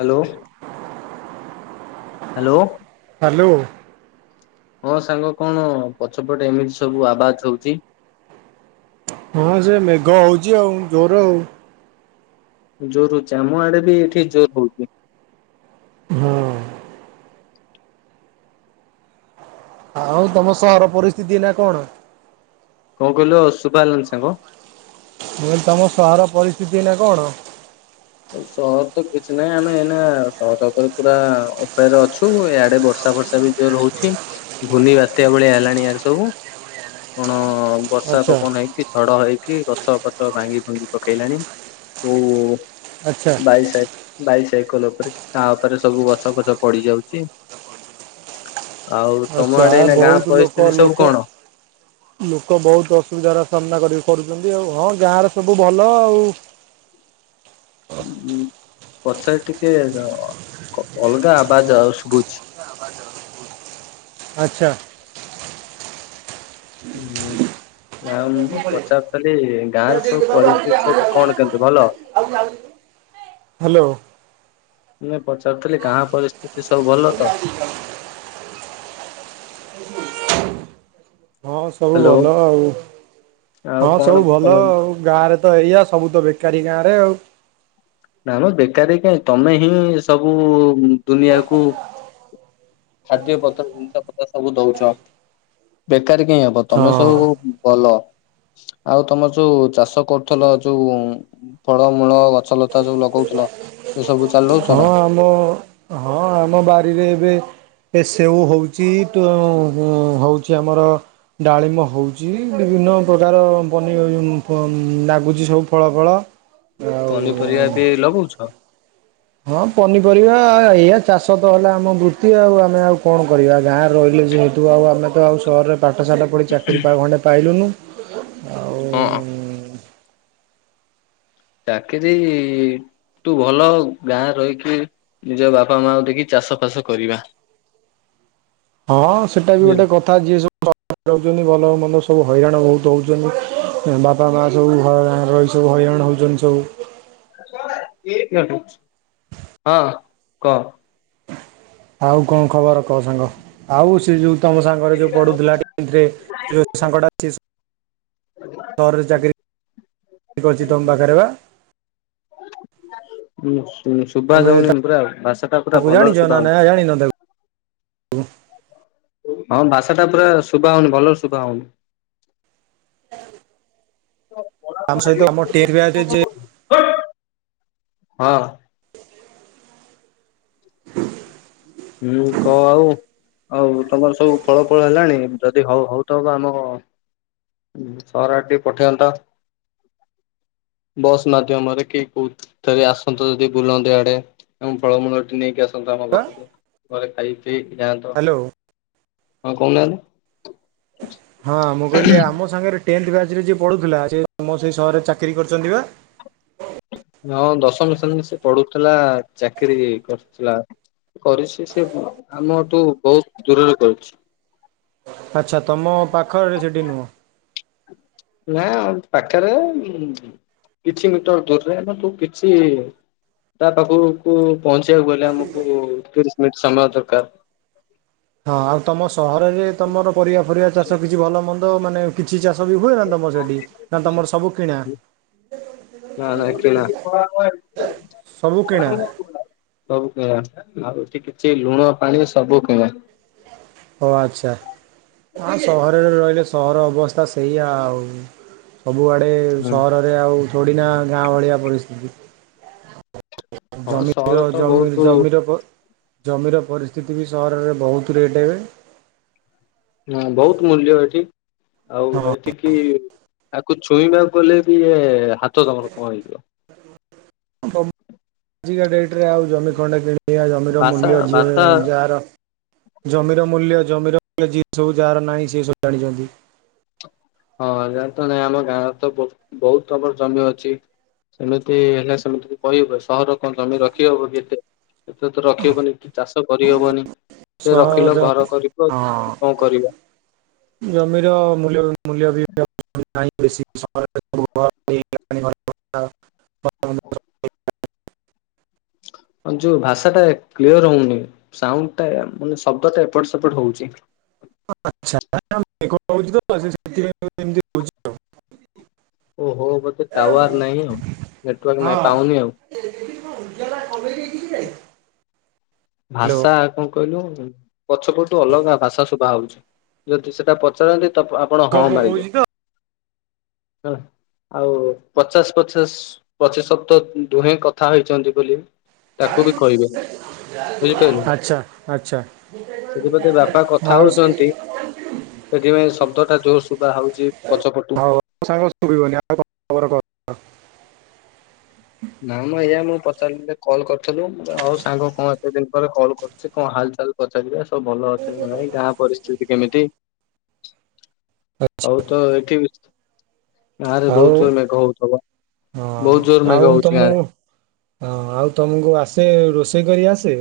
Hello. Hello. Hello. ହଁ ସାଙ୍ଗ କଣ ପଛପଟେ ଏମିତି ସବୁ ଆବାଜ ହଉଛି। ହଁ ସେ ମେଘ ହଉଛି ଆଉ ଜୋର ଜୋର ହଉଛି ଆମ ଆଡେ ବି ଏଇଠି ଜୋର ହଉଛି। ହଁ। ଆଉ ତମ ସହର ପରିସ୍ଥିତି ଏଇନା କଣ? କଣ କହିଲ ଶୁଵାଗଲାଣି ସାଙ୍ଗ? ମୁଁ କହିଲି ତମ ସହର ପରିସ୍ଥିତି ଏଇନା କଣ? ସହର ତ କିଛି ନାହିଁ ଆମେ ଏଇନା ସହର ଉପରେ ପୁରା ଉପର ଅଛୁ। ଆଡେ ବର୍ଷା ଫର୍ଷା ବି ଜୋର ରହୁଛି ଘୂର୍ଣ୍ଣ ବାତ୍ୟା ଭଳିଆ ହେଲାଣି ୟାଡ ସବୁ କଣ ହଁ ବର୍ଷା ଆଚ୍ଛା ପବନ ହେଇକି ଝଡ ହେଇକି, ହଁ ଗଛ ପଛ ଭାଙ୍ଗି ଫାଙ୍ଗି ପକେଇଲାଣି ଓ ଆଚ୍ଛା ବାଇଶ ଏକ୍ ବାଇଶ। ସାଇକଲ ଉପରେ କି କାହା ଉପରେ ସବୁ ଗଛଫଛ ପଡି ଯାଉଛି। ଆଉ ତମ ଆଛା ଆଡେ ଆ ଏଇନା ଗାଁ ବହୁତ ଲୋକ ପରିସ୍ଥିତି ସବୁ ଲୋକ ଲୋକ ବହୁତ ଅସୁବିଧାର ସାମ୍ନା କରି କରୁଛନ୍ତି। [inaudible] ଆଉ ହଁ ଗାଁଆର ସବୁ ଭଲ ଆଉ ଉଁଉଁ ଉଁ ପଛରେ ଟିକେ ଅ ଅଲଗା ଆବାଜ ଆଉ ଶୁଭୁଛି। ଆଚ୍ଛା। ହୁଁ ଉଁ। ନା ମୁଁ କଣ ପଚାରୁଥିଲି ଗାଁଆର ସବୁ ପରିସ୍ଥିତି ସବୁ କଣ କେମିତି ଭଲ? ହ୍ୟାଲୋ। ନାଇଁ ପଚାରୁିଥିଲି ଗାଁଆ ପରିସ୍ଥିତି ସବୁ ଭଲ ତ? ହଁ ସବୁ ହ୍ୟାଲୋ ଭଲ ଆଉ, ଆଉ ହଁ କଣ ସବୁ ତମ ଭଲ ଆଉ ଗାଁରେ ତ ଏଇଆ ସବୁ ତ ବେକାରୀ ଗାଁ [unintelligible] ନା ମ ବେକାରୀ କାହିଁ ତମେ ହିଁ ସବୁ ଦୁନିଆକୁ ଖାଦ୍ୟପତ୍ର ଜିନିଷପତ୍ର ସବୁ ଦଉଛ। [unintelligible] ବେକାରୀ କାହିଁ ହବ ତମେ ହଁ। ସବୁ ଭଲ ଆଉ ତମର ଯୋଉ ଚାଷ କରୁଥିଲ ଯୋଉ ଫଳମୂଳ ଗଛଲତା ଯୋଉ ଲଗଉଥିଲ ସେ ସବୁ ହଁ ଚଲଉଛନା? ଆମ ହଁ ଆମ ବାରିରେ ଏବେ ଏ ସେଉ ହେଉଛି, ତୁ ଉଉଉ ହଉଛି ଆମର ଡାଳିମ୍ବ ହେଉଛି ବିଭିନ୍ନ ପ୍ରକାରର ପନି ଲାଗୁଛି ସବୁ ଫଳଫଳ। ପନିପରିବା ବି ଲଗଉଛ? ହଁ ପନିପରିବା ଏଇଆ ଚାଷ ତ ହେଲା ଆମ ବୃତ୍ତି ଆଉ ଆମେ ଆଉ କଣ କରିବା ଗାଁରେ ରହିଲେ ଯେହେତୁ ଆଉ ଆମେ ତ ଆଉ ସହରରେ ପାଠଶାଠ ପଢ଼ି ଚାକିରି ପା ଖଣ୍ଡେ ପାଇଲୁନୁ। ହଁ। ହଁ ଚାକିରୀଈଈ ତୁ ଭଲ ଗାଁରେ ରହିକି ନିଜ ବାପାମାଙ୍କୁ ଦେଖି ଚାଷଫାସ କରିବା। ହଁ ସେଟା ବି ଗୋଟେ କଥା ଯିଏ ସବୁ ସହର କୁ ଯାଉଛନ୍ତି ଭଲ ମନ୍ଦ ସବୁ ହଇରାଣ ବହୁତ ହେଉଛନ୍ତି, ବାପା ମାଆ ସବୁ ଘର ଗାଁଆରେ ରହି ସବୁ ହଇରାଣ ହେଉଛନ୍ତି ସବୁ। ହଁ କଅ। ଆଉ କଣ ଖବର କ କହ ସାଙ୍ଗ ଆଉସ୍ ସେ ଯୋଉ ତମ ସାଙ୍ଗରେ ଯୋଉ ପଢୁଥିଲା [inaudible] ସେ ଯୋଉ ସାଙ୍ଗଟା ସେ ସହରରେ ଚାକିରି କରିଛି ତମ ପାଖରେ ପା? ଉଁ ଶୁଭା ଯାଉନି ପୁରା ଭାଷାଟା ପୁରା ଜାଣିଛ ଭଲରେ ଶୁଭା ଯାଉନି। ଉହୁଁ। ହଁ ଭାଷାଟା ପୁରା ଶୁଭା ହଉନି ଭଲରେ ଶୁଭା ହଉନି। [inaudible] ଆମ ସହିତ ଆମର ଟେର୍ [unintelligible] ଯେ ହଁ। ହୁଁ କହ ଆଉ, ଆଉ ତମର ସବୁ ଫଳଫଳ ହେଲାଣି ଯଦି ହଉ ହଉଥବ ଆମ ସହର ଆଡେ ଟିକେ ପଠାନ୍ତ, ବସ୍ ମାଧ୍ୟମରେ କି କୋଉଥିରେ ଆସନ୍ତ ଯଦି ବୁଲନ୍ତ ଏଆଡେ ଏବଂ ଫଳମୂଳ ଟିକେ ନେଇକି ଆସ୍ ନ୍ତ ଆମ ବା ପାଖକୁ। ଘରେ ଖାଇ ଦେଇ ଯାନ୍ତ ହ୍ୟାଲୋ ହଁ କହୁନାହାନ୍ତି। ହଁ ମୁଁ କହିଲି ଆମ ସାଙ୍ଗରେ ଟେନ୍ଥ ବ୍ୟାଚ ରେ ଯିଏ ପଢୁଥିଲା ସେ ତମ ସେ ସହରରେ ଚାକିରି କରୁଛନ୍ତି ପା? ହଁ ଦଶମ ଶ୍ରେଣୀ ସେ ପଢୁଥିଲା ଚାକିରିୀ କରିଥିଲା କରିଛି ସେ ଆମଠୁ ବହୁତ ଦୂରରେ କରୁଛି। ଆଚ୍ଛା ତୁମ ପାଖ ଏ ସେଇଠି ନୁହଁ? ନା ପାଖରେ କିଛି ମିଟର ଦୂରରେ ତୁ କିଛି ତା ପାଖକୁ ପହଞ୍ଚି ଯକୁ ଗଲେ ଆମକୁ ତିରିଶି ମି ସମୟ ଦରକାର। ହଁ ଆଉ ତମ ସହରରେ ତମର ପରିବା ଫରିବା ଚାଷ କିଛି ଭଲ ମନ୍ଦ ମାନେ କିଛି ଚାଷ ବି ହୁଏ ନା ତମ ସେଠି? ନା ତମର ସବୁ କିଣା ନା ନା କିଣା ସବୁ କିଣା। କିଛି ଲୁଣ ପାଣି ସବୁ କିଣା ଓ ଆଚ୍ଛା ସହରରେ ରହିଲେ ସହର ଅବସ୍ଥା ସେଇଆ ଆଉ ସବୁଆଡ଼େ ହୁଁ ସହରରେ ଆଉ ଥୋଡ଼ିନା ଗାଁ ଭଳିଆ ପରିସ୍ଥିତି। ହଁ ଜମି ସହର ତ ଜମି ବହୁତ ଜମିରପ ଜମିର ପରିସ୍ଥିତି ବି ସହରରେ ବହୁତ ରେଟ୍ ଏବେ। ହଁ ବହୁତ ମୂଲ୍ୟ ଏଠି। ଆଉ ହଁ। ଏଠିକି ତାକୁ ଛୁଇଁବାକୁ ଗଲେ ବି ଇଏ ହାତ ତମର କଣ ହେଇଯିବ। ଆଜିକା ଡେଟ୍ ରେ ଆଉ ଜମି ଖଣ୍ଡ କିଣି ଏ ଜମିର ଭାଷା ମୂଲ୍ୟ ଯିଏ ଭାଷା ଯାହାର ଜମିର ମୂଲ୍ୟ ଜମିର ଯିଏ ସବୁ ଯାହାର ନାହିଁ ସେ ସବୁ ଜାଣିଛନ୍ତି। ହଁ ଯଜ ତ ନାଇଁ ଆମ ଗାଁରେ ତ ବହୁତ କମର ଜମି ଅଛି ସେମିତି ହେଲେ ସେମିତି କହବ ସହରର କଣ ଜମି ରଖି ହବ ଏତେ ଏଥି ତ ରଖିବବନି କି ଚାଷ ତ କରିହବନି। ସେ ରଖିଲ ସହର ଘର କରିବ ହ କଣ କରିବ ଜମିର ମୂଲ୍ୟ ମୂଲ୍ୟ ବି [unintelligible] ଯୋଉ ଭାଷା ଟା କ୍ଲିୟର ହଉନି ସାଉଣ୍ଡ ଟା ମାନେ ଶବ୍ଦ ଟା ଏପଟ ସେପଟ ହଉଛି। [unintelligible] ଓ ହୋ ମତେ ଟୱାର ନାହିଁ ଆଉ ନେଟୱର୍କ ନାଇ ହ୍ୟାଲୋ ପାଉନି ଆଉ। ଭାଷା କଣ କହିଲୁ ପଛ ପଠୁ ଅଲଗା ଭାଷା ଶୁଭା ହଉଚଛି ଯଦି ସେଟା ପଚାରନ୍ତି ତ ଆପଣ ହଁ ମାରିବେ। ହ ଆଉ ପଚାଶ ପଚାଶ ପଚିଶ୍ଦ ଦୁହେଁ କଥା ହେଇଛନ୍ତି ବୋଲି [unintelligible] ବୁଝିପହିଲୁ ଆଚ୍ଛା ଆଚ୍ଛା ସେଥିପଧେ ବାପା କଥା ଆଉ ହଉଛନ୍ତି ସେଥିପାଇଁ ଶବ୍ଦ ଟା ଜୋର ସୁଧ ହଉଛି ପଛପଟୁ ହଉ ସାଙ୍ଗ ଶୁଭିବନି ଆଉ କଣ ଖବର କହ? ନା ନା ଏୟା ମୁଁ ପଚାରି କଲ କରିଥିଲୁ ଆଉ ସାଙ୍ଗ କଣ ଏତେ ଦିନ ପରେ କଲ କରିୁଛି କଣ ହାଲ ଚାଲ ପଚାରିବି ସବୁ ଭଲ ଅଛି ନାଇଁ ଗାଁ ପରିସ୍ଥିତି କେମିତି? ହଉ ତ ଏଠି ଆରେ ଆଉ ବହୁତ ଜୋର ମେଘ ହଉଥିବ ବହୁତ ଜୋର ମେଘ ହୋଉଛି। ମୁଁ ହଁ ଆଉ ତମକୁ ଆସେ ରୋଷେଇ। ପ୍ରୀଙ୍ଗରୀୟା ଆସେ।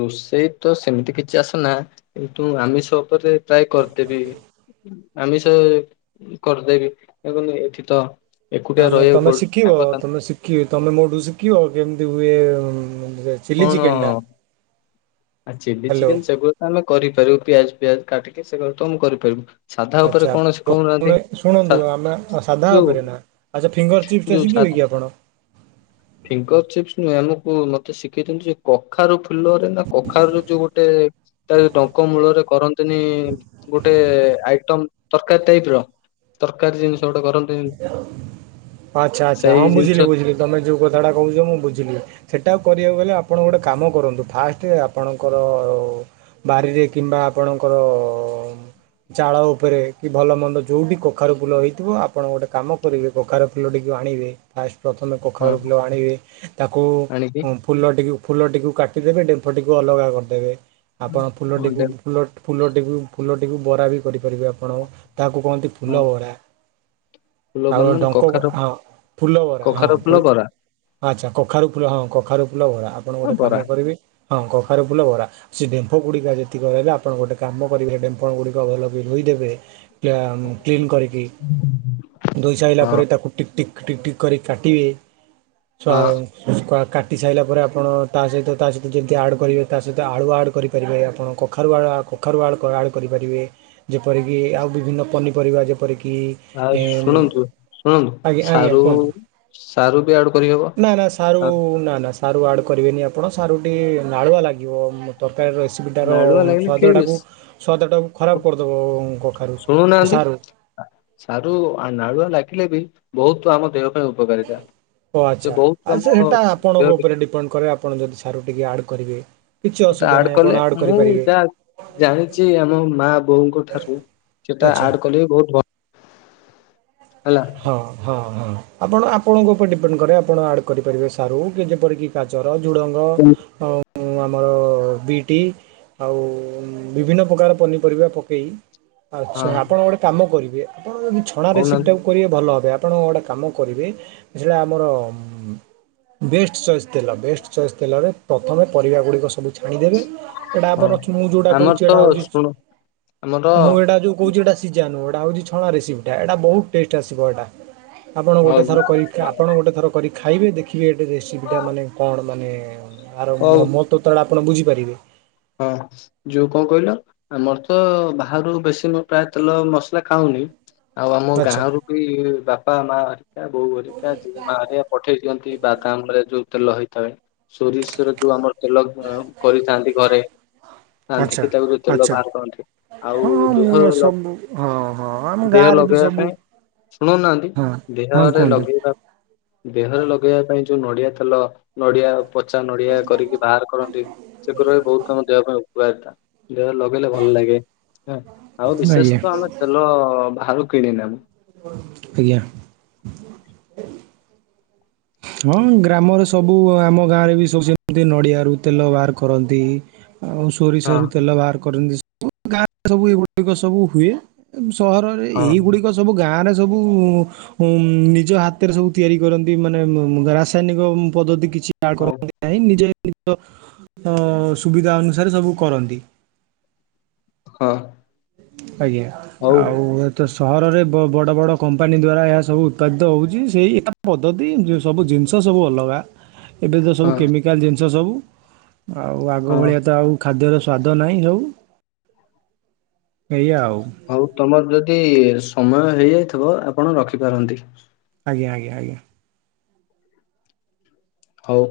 ରୋଷେଇ ତ ସେମିତି କିଛି ଆସନା କିନ୍ତୁ ଆମିଷ ଉପରେ ପ୍ରାୟ କରିଦେବି ଆମିଷ ଉ କରିଦେବି କ ଏବଂ ଏଠି ତ ଏକୁଟିଆ ତାମେ ରହିବାକୁ ତମେ ପଡୁଛି ଶିଖିବ ସାଙ୍ଗସାଥି ତମେ ଶିଖିବ ତମେ ମୋ ଠୁ ଶିଖିଲ କେମିତି ହୁଏ? ହୁଁ। ଚିଲି କଣ ଚିକେନ ଟା। ଆ ଚିଲି ହ୍ୟାଲୋ ଚିକେନ ସେଗୁ ତ ଆମେ କରିପାରିବୁ ପିଆଜ। ପିଆଜ କାଟିକି ସେ ଘ ତ ମୁଁ କରିପାରିବୁ। ସାଧା ଉପରେ ଆ୍ଛା କଣ ଶିଖଉନାହାନ୍ତି। ପ୍ରଥମେ ଛା ଶୁଣନ୍ତୁ ଆମେ ସାଧା ଯୋଉ ଉପରେ ନା ଆଚ୍ଛା ଫିଙ୍ଗର ଚିପସ ଟା ଯୋଉ ଛା ଶିଖିବେ କି ଆପଣ। ନୁଁ ଆମକୁ ମତେ ଶିଖେଇ ଦିଅନ୍ତୁ ଯେ କଖାରୁ ଫୁଲରେ ନା କଖାରୁ ର ଯୋଉ ଗୋଟେ ତାର ଟଙ୍କ ମୂଳରେ କରନ୍ତିନି ଗୋଟେ ଆଇଟମ ତରକାରୀ ଟାଇପ ର ତରକାରୀ ଜିନିଷ ଗୋଟେ କରନ୍ତି। ଆଚ୍ଛା ଆଚ୍ଛା ହଁ ସେଇ ଜିନିଷ ବୁଝିଲି ବୁଝିଲି ତମେ ଯୋଉ କଥାଟା କହୁଛ ମୁଁ ବୁଝିଲି ସେଟା କହିବାକୁ ଗଲେ ଆପଣ ଗୋଟେ କାମ କରନ୍ତୁ ଫାର୍ଷ୍ଟ ଅପଙ୍କର ବାରିରେ କିମ୍ବା ଆପଣଙ୍କର ଚାଲ ଉପରେ କିମ୍ବା ଭଲମନ୍ଦ ଯୋଉଠି କାଖରୁଫୁଲ ହେଇଥିବ। ଆପଣ ଗୋଟେ କାମ କରିବେ କଖାରୁ ଫୁଲଟିକୁ ଆଣିବେ ଫାଷ୍ଟ। ପ୍ରଥମେ ହଁ କଖାରୁ ଫୁଲ ଆଣିବେ ତାକୁ ଆଣିକି ଫୁଲ ଟିକୁ ଫୁଲଟିକୁ କାଟିଦେବେ ଡେମ୍ଫଟିକୁ ଅଲଗା କରିଦେବେ। ଆପଣ ହଁ ଫୁଲଟିକୁ ଡେ ଫୁଲଟ ଫୁଲଟିକୁ ଫୁଲଟିକୁ ବରା ବି କରିପାରିବେ ଆପଣ। ତାକୁ କୁହନ୍ତି ଫୁଲ ହଁ ବରା। ଫୁଲ ଆଉ ମାନେ ଡଙ୍କ କୁ କଖାରୁ ହଁ ଫୁଲ ଭରା ହଁ କଖାରୁ ଫୁଲ ବରା ଆଚ୍ଛା କଖାରୁ ଫୁଲ ହଁ କଖାରୁ ଫୁଲ ଭରା ଆପଣ ହଁ ଗୋଟେ କାମ ବରା କରିବେ। ହଁ କଖାରୁ ଫୁଲ ଭରା ସେ ଡେମ୍ଫ ଗୁଡ଼ିକ ଯେତିକରହିବେ ଆପଣ ଗୋଟେ କାମ କରିବେ ଡେମ୍ଫ ଗୁଡ଼ିକ ଭଲ ବି ଧୋଇଦେବେ। କାମ କ୍ଲିନ୍ କରିକି। ଧୋଇ ସାରିଲା ହଁ ପରେ ତାକୁ ଟି ଟିକ ଟିକ କରି କାଟିବେ। ହଁ କାଟ [unintelligible] ଟି ସାଇଲା ପରେ ଆପଣ ତା ସହିତ ତା ସହିତ ଯେମିତି ଆଡ଼୍ କରିବେ ତା ସହିତ ଆଳୁ ଆଡ଼୍ କରିପାରିବେ ଆପଣ କଖାରୁ ଆଳୁ କଖାରୁ ଆଡ଼ ଆଡ଼୍ କରିପାରିବେ ଯେପରିକି ଆଉ ବିଭିନ୍ନ ପନିପରିବା ଯେପରିକି କି। ଆଉ ଶୁଣନ୍ତୁ ଶୁଣନ୍ତୁ ସାରୁ କୁହନ୍ତୁ ସାରୁ ବି ଆଡ କରିହେବ। ନା ନା ସାରୁ ନା ନା ସାରୁ ଆଡ଼୍ କରିବେନି ଆପଣ ସାରୁଟି ନାଳୁଆ ଲାଗିବ ତର ରେସିପିଟ ର ନାଳୁଆ ଲାଗିଲେ କେହି ବି ସ୍ଵାଦଟାକୁ। ସ୍ୱାଦ ତାକୁ ଖରାପ କରିଦେବ। କଖାରୁ ଶୁଣୁନାହାନ୍ତି ସାରୁ ଶାର୍। ସାରୁ ନାଳୁଆ ଲାଗିଲେ ବି ବହୁତ୍ ଆମ ଦେହକୁ ଓ ଆଚ୍ଛା। ଆଛା ଆମ ସେ ସେଟା ଦେହ ଆପଣଙ୍କ ଉପରେ ଡିପେଣ୍ଡ କରେ ଆପଣ ଯଦି। ସାରୁ ଟିକେ ଆଡ୍ କରିବେ। କିଛି ସେଟା ଅସୁବିଧା ଆଡ ନାହିଁ ଆପଣ କଲେ ଆଡ଼୍ ମୁଁ କରିପାରିବେ ଯା ଜାଣିଛି ଆମ ମା ବୋଉଙ୍କ ଠାରୁ ସେଟା ଆଚ୍ଛା ଆଡ କଲେ ବି ବହୁତ ଭଲ। ହେଲା ହଁ ହଁ ହଁ। ଆପଣ ଆପଣଙ୍କ ଉପରେ ଡିପେଣ୍ଡ କରେ ଆପଣ ଆଡ କରିପାରିବେ ସାରୁ କି ଯେପରିକି ଗାଜର। ଜୁଡ଼ଙ୍ଗ ହଁ ଅ ଆମର ବିଟ୍ ଆଉ ବିଭିନ୍ନ ପ୍ରକାର ପନିପରିବା ପକେଇ। ଆଚ୍ଛା ଆପଣ ଗୋଟେ କାମ କରିବେ। [unintelligible] ଆପଣ ଯଦି ଛଣା କହୁନାହାନ୍ତି ରେସିପିଟାକୁ। ଭଲ ହେବେ ଆପଣ ଗୋଟେ କାମ କରିବେ ଜୋ ଆମର ବେଷ୍ଟ ଚଏସ୍ ତେଲ ବେଷ୍ଟ ଚଏସ୍ ତେଲରେ ପ୍ରଥମେ ପରିବା ଗୁଡିକସବୁ। ଛାଣିଦେବେ ଏଇଟା ଆପଣ ହଁ। ମୁଁ ଯୋଉଟା ଆମର କହୁଛି ତ ଏଇଟା ହଉଚି ଶୁଣ ଆମର ମୁଁ ଏଇଟା ଯୋଉ କହୁଛି ସିଜା ନୁହଁ। ଏଟା ହଉଛି ଛଣା ରେସିପଟା ଏଟା ବହୁତ୍। ଟେଷ୍ଟ ଆସିବ ଏଟା। ଆପଣ ହଉ ଗୋଟେ ଥର କରିକି ଖା ଆପଣ ଗୋଟେ ଥର କରିକି। ଖାଇବେ ଦେଖି କିଏ ଟେ ରେସିପି ଟା କଣ ମାନେ। ହଁ। ହଉ ଆରମ ମହତ୍ୱ ଟା ଆପଣ ବୁଝିପାରିବେ। ହଁ ଯୋଉ କଣ କହିଲ ଆମର ତ ବାହାରୁ ବେଶୀ ମୁଁ ପ୍ରାୟ ତେଲ ମସଲା ଖାଉନି। ଆଉ ଆମ ଆଚ୍ଛା। ଗାଁରୁ ବି ବାପା ମା ହରିକା ବୋଉ ହରିକା ଜେଜେମା ହରିକା ପଠେଇ ଦିଅନ୍ତି ବାଦାମ ରେ ଯୋଉ। ତେଲ ହେଇଥାଏ ସୋରିଷରେ ଯୋଉ ଆମର। ତେଲ ଅ କରିଥାନ୍ତି। ଘରେ ଖାଆନ୍ତି ଆଚ୍ଛା କି ତାକୁ ଯୋଉ ତେଲ ଆଚ୍ଛା ବାହାର କରନ୍ତି ହଁ ଆଉ ଦେହ ମୁଁ ଲଗେ ସବୁ ହଁ ହଁ ଆମ ଦେହରେ ଗାଁରେ ବି ଲଗେଇବା ସବୁ ପାଇଁ ଶୁଣୁନାହାନ୍ତି ହଁ ହଁ ଦେହରେ କୁହନ୍ତୁ ଲଗେଇବା ପାଇଁ ଦେହରେ ଲଗେଇବା ପାଇଁ ଯୋ ଯୋଉ ନଡିଆ ତେଲ ନଡିଆ। ପଚା ନଡିଆ କରିକି ବାହାର କରନ୍ତି ସେଗୁରା। କଣ ଦେହ ଖରାପ କୁଆ ହେଇଥିଲା ଦେହ ଲଗେଇଲେ ଭଲ ଲାଗେ ଆଉ ଆଜ୍ଞା ବିଶେଷ ତ ଆମେ ତେଲ ବାହାରୁ [unintelligible] ଆଜ୍ଞା ହଁ ଗ୍ରାମରେ ସବୁ ଆମ ଗାଁ ରେ ବି ସବୁ ନଡିଆରୁ ତେଲ ବାହାର କରନ୍ତି ଆଉ ସୋରିଷରୁ ତେଲ ବାହାର କରନ୍ତି ଗାଁରେ ସବୁ ଏଗୁଡିକ ସବୁ ହୁଏ। ସହରରେ ହଁ ଏଇ ଗୁଡିକ ସବୁ ଗାଁ ରେ ସବୁ ଉ ଉ ନିଜ ହାତରେ ସବୁ ତିଆରି କରନ୍ତି ମାନେ ରାସାୟନିକ ପଦ୍ଧତି କି କିଛି ଆଡ଼େ ହଁ କରନ୍ତି ନାହିଁ ନିଜେ ଅ ସୁବିଧା ଅନୁସାରେ ସବୁ କରନ୍ତି। [inaudible] ଆଜ୍ଞା ହଉ ଆଉ ଏ ତ ସହରରେ ବଡ଼ ବଡ଼ କମ୍ପାନୀ ଦ୍ୱାରା ଏହା ସବୁ ଉତ୍ପାଦିତ ହେଉଛି ସେଇ ଏକା ପଦ୍ଧତି ସବୁ ଜିନିଷ ସବୁ ଅଲଗା ଏବେ ତ ସବୁ ହଁ କେମିକାଲ ଜିନିଷ ଜିନିଷ ସବୁ ଆଉ ଆଗ ହଁ ଭଳିଆ ତ ଆଉ ଖାଦ୍ୟର ସ୍ୱାଦ ନାହିଁ ସବୁ ଏଇଆ ଆଉ। ଆଉ ତମର ଯଦ ଯି ସମୟ ହେଇଯାଇଥିବ ଆପଣ ରଖିପାରନ୍ତି। ଆଜ୍ଞା ଆଜ୍ଞା ଆଜ୍ଞା। ହୋଉ